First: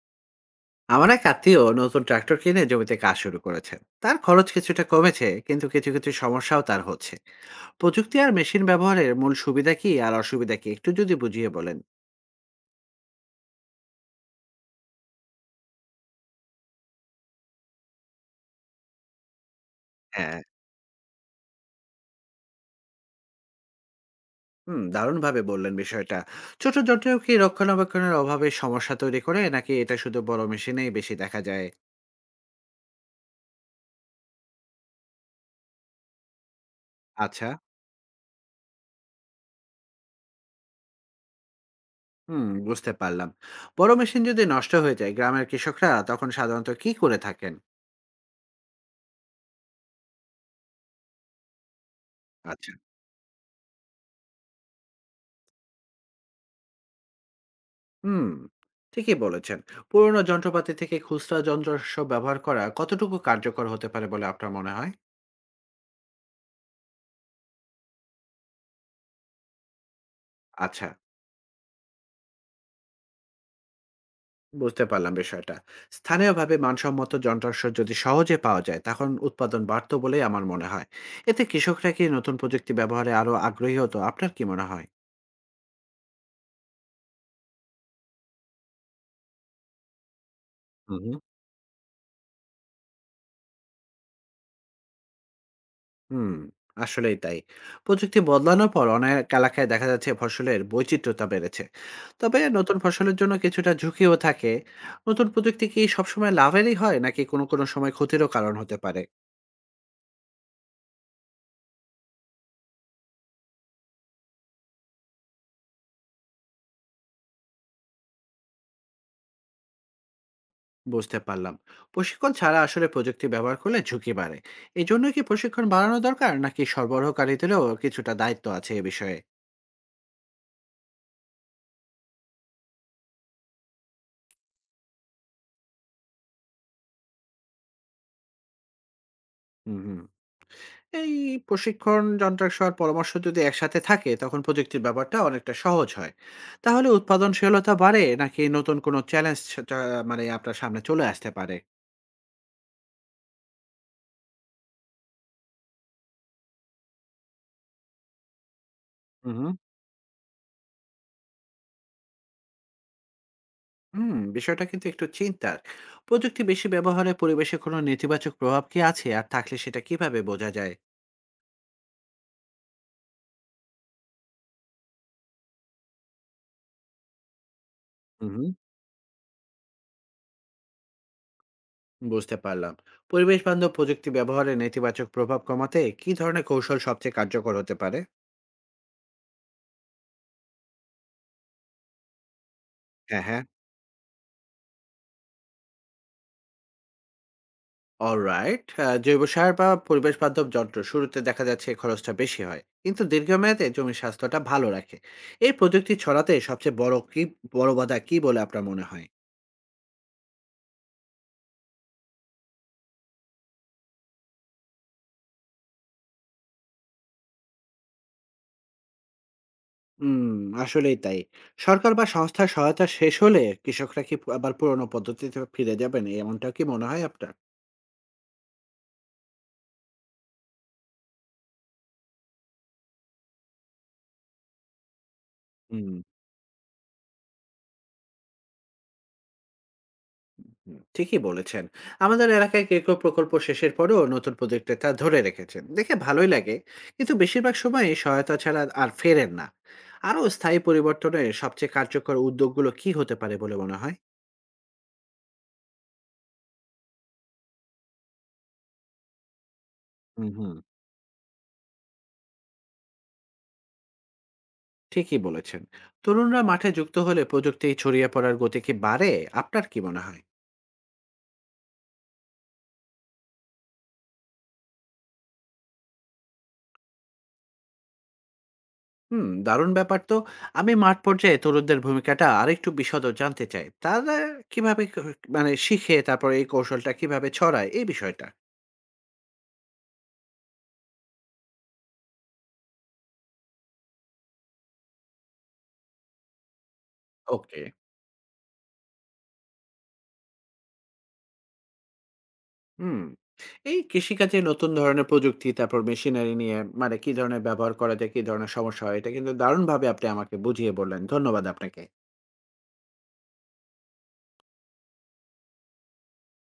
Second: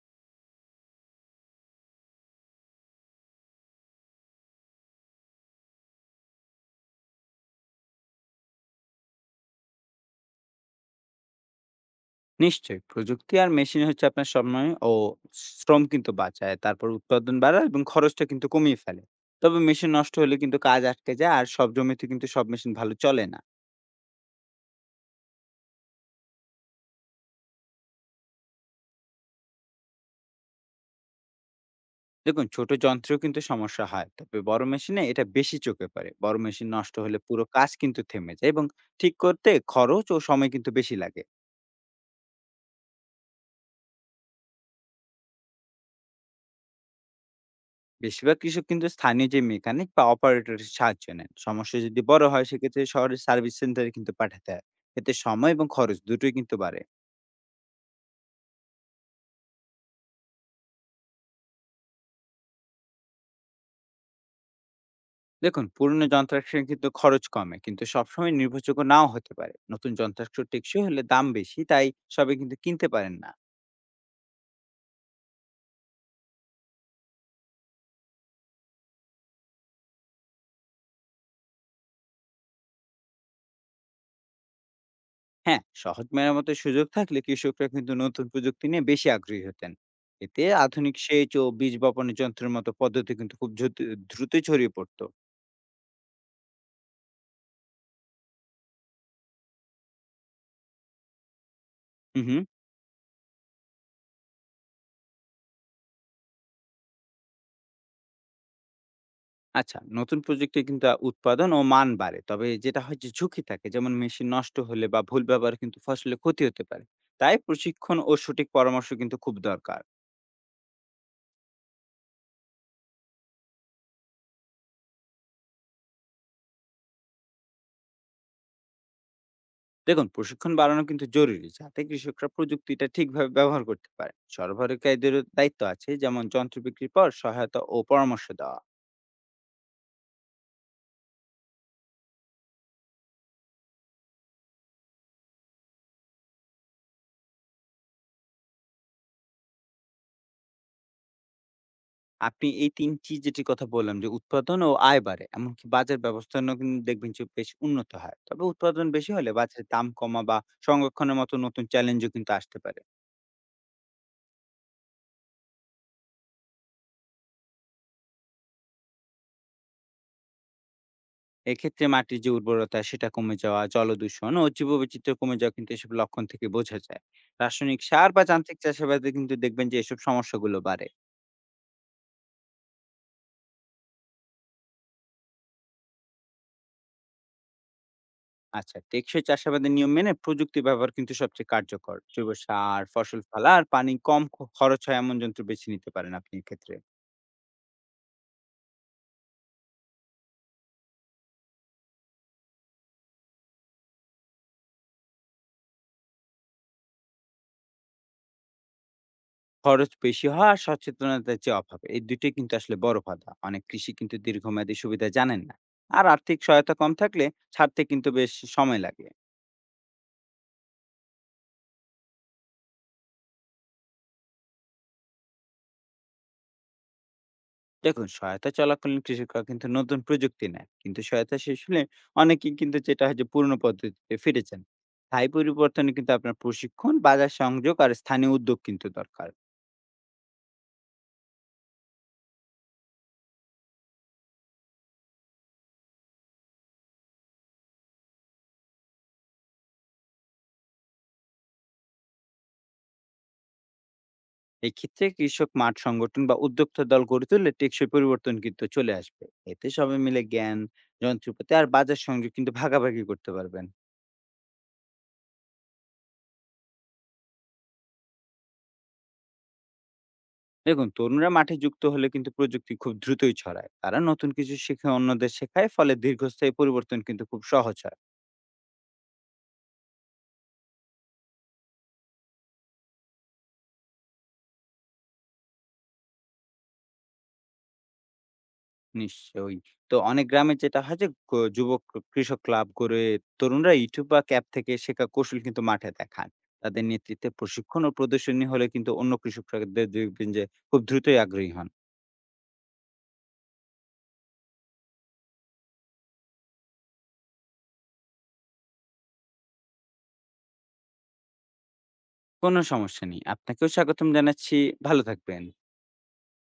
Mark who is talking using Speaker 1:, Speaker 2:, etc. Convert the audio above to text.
Speaker 1: আমার এক আত্মীয় নতুন ট্রাক্টর কিনে জমিতে কাজ শুরু করেছেন। তার খরচ কিছুটা কমেছে, কিন্তু কিছু কিছু সমস্যাও তার হচ্ছে। প্রযুক্তি আর মেশিন ব্যবহারের মূল সুবিধা কি আর অসুবিধা কি একটু যদি বুঝিয়ে বলেন?
Speaker 2: নিশ্চয়ই। প্রযুক্তি আর মেশিন হচ্ছে আপনার সময় ও শ্রম কিন্তু বাঁচায়। তারপর উৎপাদন বাড়ায় এবং খরচটা কিন্তু কমিয়ে ফেলে। তবে মেশিন নষ্ট হলে
Speaker 1: হ্যাঁ।
Speaker 2: কিন্তু কাজ আটকে যায়, আর সব জমিতে কিন্তু সব মেশিন ভালো চলে না।
Speaker 1: দারুণভাবে বললেন বিষয়টা। ছোট যন্ত্রেও কি রক্ষণাবেক্ষণের অভাবে সমস্যা তৈরি করে, নাকি এটা শুধু বড় মেশিনেই বেশি দেখা যায়?
Speaker 2: দেখুন, ছোট যন্ত্রেও কিন্তু সমস্যা হয়। তবে বড় মেশিনে এটা বেশি চোখে পড়ে। বড় মেশিন নষ্ট হলে পুরো
Speaker 1: আচ্ছা।
Speaker 2: কাজ কিন্তু থেমে যায় এবং ঠিক করতে খরচ ও সময় কিন্তু বেশি লাগে।
Speaker 1: বুঝতে পারলাম। বড় মেশিন যদি নষ্ট হয়ে যায়, গ্রামের কৃষকরা তখন সাধারণত কি করে থাকেন?
Speaker 2: বেশিরভাগ কৃষক কিন্তু স্থানীয় যে মেকানিক বা অপারেটরের সাহায্য নেন। সমস্যা যদি বড় হয়,
Speaker 1: আচ্ছা।
Speaker 2: সেক্ষেত্রে শহরের সার্ভিস সেন্টারে কিন্তু পাঠাতে হয়। এতে সময় এবং খরচ দুটোই কিন্তু বাড়ে।
Speaker 1: হুম, ঠিকই বলেছেন। পুরোনো যন্ত্রপাতি থেকে খুচরা যন্ত্রাংশ ব্যবহার করা কতটুকু কার্যকর হতে পারে বলে আপনার মনে হয়?
Speaker 2: দেখুন, পুরনো যন্ত্রাংশে কিন্তু খরচ কমে, কিন্তু সবসময় নির্ভরযোগ্য নাও হতে পারে। নতুন যন্ত্রাংশ টেকসই
Speaker 1: আচ্ছা,
Speaker 2: হলে দাম বেশি, তাই সবাই কিন্তু কিনতে পারেন না।
Speaker 1: বুঝতে পারলাম বিষয়টা। স্থানীয়ভাবে মানসম্মত যন্ত্রাংশ যদি সহজে পাওয়া যায়, তখন উৎপাদন বাড়ত বলেই আমার মনে হয়। এতে কৃষকরা কি নতুন প্রযুক্তি ব্যবহারে আরো আগ্রহী হতো? আপনার কি মনে হয়?
Speaker 2: হ্যাঁ, সহজ মেরামতের সুযোগ থাকলে কৃষকরা কিন্তু নতুন প্রযুক্তি নিয়ে বেশি আগ্রহী হতেন। এতে আধুনিক
Speaker 1: হুম।
Speaker 2: সেচ ও বীজ বপনের যন্ত্রের মতো পদ্ধতি কিন্তু খুব দ্রুতই ছড়িয়ে পড়তো।
Speaker 1: হুম, আসলেই তাই। প্রযুক্তি বদলানোর পর অনেক এলাকায় দেখা যাচ্ছে ফসলের বৈচিত্র্যতা বেড়েছে।
Speaker 2: হুম
Speaker 1: তবে
Speaker 2: হুম।
Speaker 1: নতুন ফসলের জন্য কিছুটা ঝুঁকিও থাকে। নতুন প্রযুক্তি কি সবসময় লাভেরই হয়, নাকি কোনো, কোনো সময় ক্ষতিরও কারণ হতে পারে?
Speaker 2: আচ্ছা, নতুন প্রযুক্তি কিন্তু উৎপাদন ও মান বাড়ে, তবে যেটা হয় যে ঝুঁকি থাকে, যেমন মেশিন নষ্ট হলে বা ভুল ব্যবহার কিন্তু ফসলে ক্ষতি হতে পারে। তাই প্রশিক্ষণ ও সঠিক পরামর্শ কিন্তু খুব দরকার।
Speaker 1: বুঝতে পারলাম। প্রশিক্ষণ ছাড়া আসলে প্রযুক্তি ব্যবহার করলে ঝুঁকি বাড়ে। এজন্য কি প্রশিক্ষণ বাড়ানো দরকার, নাকি সরবরাহকারীদেরও কিছুটা দায়িত্ব আছে এ বিষয়ে?
Speaker 2: দেখুন, প্রশিক্ষণ বাড়ানো কিন্তু জরুরি, যাতে কৃষকরা প্রযুক্তিটা ঠিকভাবে ব্যবহার করতে পারে। সরবরাহকারীদেরও দায়িত্ব আছে, যেমন যন্ত্র বিক্রির পর সহায়তা ও পরামর্শ দেওয়া।
Speaker 1: হুম, হুম। এই প্রশিক্ষণ, যন্ত্রাংশ আর পরামর্শ যদি একসাথে থাকে, তখন প্রযুক্তির ব্যাপারটা অনেকটা সহজ হয়। তাহলে উৎপাদনশীলতা বাড়ে, নাকি নতুন কোনো চ্যালেঞ্জ মানে আপনার সামনে চলে আসতে পারে?
Speaker 2: আপনি এই তিনটি যেটি কথা বললাম, যে উৎপাদন ও আয় বাড়ে, এমনকি বাজার ব্যবস্থাপনাও কিন্তু দেখবেন যে বেশ উন্নত হয়। তবে উৎপাদন বেশি হলে
Speaker 1: হুম,
Speaker 2: বাজারে দাম কমা বা সংরক্ষণের মতো নতুন চ্যালেঞ্জও কিন্তু আসতে পারে।
Speaker 1: হুম। বিষয়টা কিন্তু একটু চিন্তার। প্রযুক্তি বেশি ব্যবহারে পরিবেশে কোনো নেতিবাচক প্রভাব কি আছে, আর থাকলে সেটা কিভাবে বোঝা যায়?
Speaker 2: এক্ষেত্রে মাটির যে উর্বরতা সেটা কমে যাওয়া, জলদূষণ ও জীববৈচিত্র্য কমে যাওয়া কিন্তু এসব লক্ষণ থেকে বোঝা যায়। রাসায়নিক সার বা
Speaker 1: হুম
Speaker 2: যান্ত্রিক চাষাবাদে কিন্তু দেখবেন যে এসব সমস্যাগুলো বাড়ে।
Speaker 1: বুঝতে পারলাম। পরিবেশ বান্ধব প্রযুক্তি ব্যবহারে নেতিবাচক প্রভাব কমাতে কি ধরনের কৌশল সবচেয়ে কার্যকর হতে পারে?
Speaker 2: আচ্ছা, টেকসই চাষাবাদের নিয়ম মেনে প্রযুক্তি ব্যবহার কিন্তু সবচেয়ে কার্যকর। জৈব সার, ফসল
Speaker 1: হ্যাঁ, হ্যাঁ।
Speaker 2: ফেলা আর পানি কম খরচ হয় এমন যন্ত্র বেছে নিতে পারেন আপনি এক্ষেত্রে।
Speaker 1: অলরাইট। জৈব সার বা পরিবেশ বান্ধব যন্ত্র শুরুতে দেখা যাচ্ছে খরচটা বেশি হয়। কিন্তু দীর্ঘমেয়াদে জমির স্বাস্থ্যটা ভালো রাখে। এই প্রযুক্তি ছড়াতে সবচেয়ে বড় বাধা কি বলে আপনার মনে হয়?
Speaker 2: খরচ বেশি হওয়া আর সচেতনতার যে অভাব, এই দুটোই কিন্তু আসলে বড় বাধা। অনেক কৃষি কিন্তু দীর্ঘমেয়াদী সুবিধা জানেন না। আর আর্থিক সহায়তা কম থাকলে ছাড়তে কিন্তু বেশ সময় লাগে।
Speaker 1: উম আসলেই তাই। সরকার বা সংস্থার সহায়তা শেষ হলে কৃষকরা কি আবার পুরনো পদ্ধতিতে ফিরে যাবেন, এমনটা কি মনে হয় আপনার?
Speaker 2: দেখুন, সহায়তা চলাকালীন কৃষকরা কিন্তু নতুন প্রযুক্তি নেয়, কিন্তু সহায়তা শেষ হলে অনেকেই কিন্তু যেটা হয় যে পুরনো পদ্ধতিতে ফিরে যান। স্থায়ী পরিবর্তনে
Speaker 1: হুম।
Speaker 2: কিন্তু আপনার প্রশিক্ষণ, বাজার সংযোগ আর স্থানীয় উদ্যোগ কিন্তু দরকার।
Speaker 1: ঠিকই বলেছেন। আমাদের এলাকায় কেউ কেউ প্রকল্প শেষের পরেও নতুন প্রজেক্টে তা ধরে রেখেছেন, দেখে ভালোই লাগে। কিন্তু বেশিরভাগ সময় সহায়তা ছাড়া আর ফেরেন না। আরও স্থায়ী পরিবর্তনের সবচেয়ে কার্যকর উদ্যোগগুলো কি হতে পারে বলে মনে হয়?
Speaker 2: এক্ষেত্রে কৃষক মাঠ সংগঠন বা উদ্যোক্তা দল গড়ে তুললে টেকসই পরিবর্তন কিন্তু চলে আসবে। এতে সবাই মিলে
Speaker 1: হুম, হুম।
Speaker 2: জ্ঞান, যন্ত্রপাতি আর বাজার সংযোগ কিন্তু ভাগাভাগি করতে পারবেন।
Speaker 1: ঠিকই বলেছেন। তরুণরা মাঠে যুক্ত হলে প্রযুক্তি ছড়িয়ে পড়ার গতি কি বাড়ে? আপনার কি মনে হয়?
Speaker 2: দেখুন, তরুণরা মাঠে যুক্ত হলে কিন্তু প্রযুক্তি খুব দ্রুতই ছড়ায়। তারা নতুন কিছু শিখে অন্যদের শেখায়, ফলে দীর্ঘস্থায়ী পরিবর্তন কিন্তু খুব সহজ হয়।
Speaker 1: দারুণ ব্যাপার তো। আমি মাঠ পর্যায়ে তরুণদের ভূমিকাটা আরেকটু বিশদ জানতে চাই। তারা কিভাবে ক- মানে শিখে, তারপর এই কৌশলটা কিভাবে ছড়ায়, এই বিষয়টা।
Speaker 2: নিশ্চয়ই। তো অনেক গ্রামে যেটা হয় যে যুবক কৃষক ক্লাব করে। তরুণরা ইউটিউব বা ক্যাপ থেকে শেখা কৌশল কিন্তু মাঠে দেখান। তাদের নেতৃত্বে
Speaker 1: ওকে।
Speaker 2: প্রশিক্ষণ ও প্রদর্শনী হলে কিন্তু অন্য কৃষকরা দেখবেন যে খুব দ্রুতই আগ্রহী হন।
Speaker 1: হুম এই কৃষিকাজে নতুন ধরনের প্রযুক্তি, তারপর মেশিনারি নিয়ে মানে কি ধরনের ব্যবহার করা যায়, কি ধরনের সমস্যা হয়, এটা কিন্তু দারুণভাবে আপনি আমাকে বুঝিয়ে বললেন। ধন্যবাদ আপনাকে।
Speaker 2: কোনো সমস্যা নেই। আপনাকেও স্বাগতম জানাচ্ছি। ভালো থাকবেন।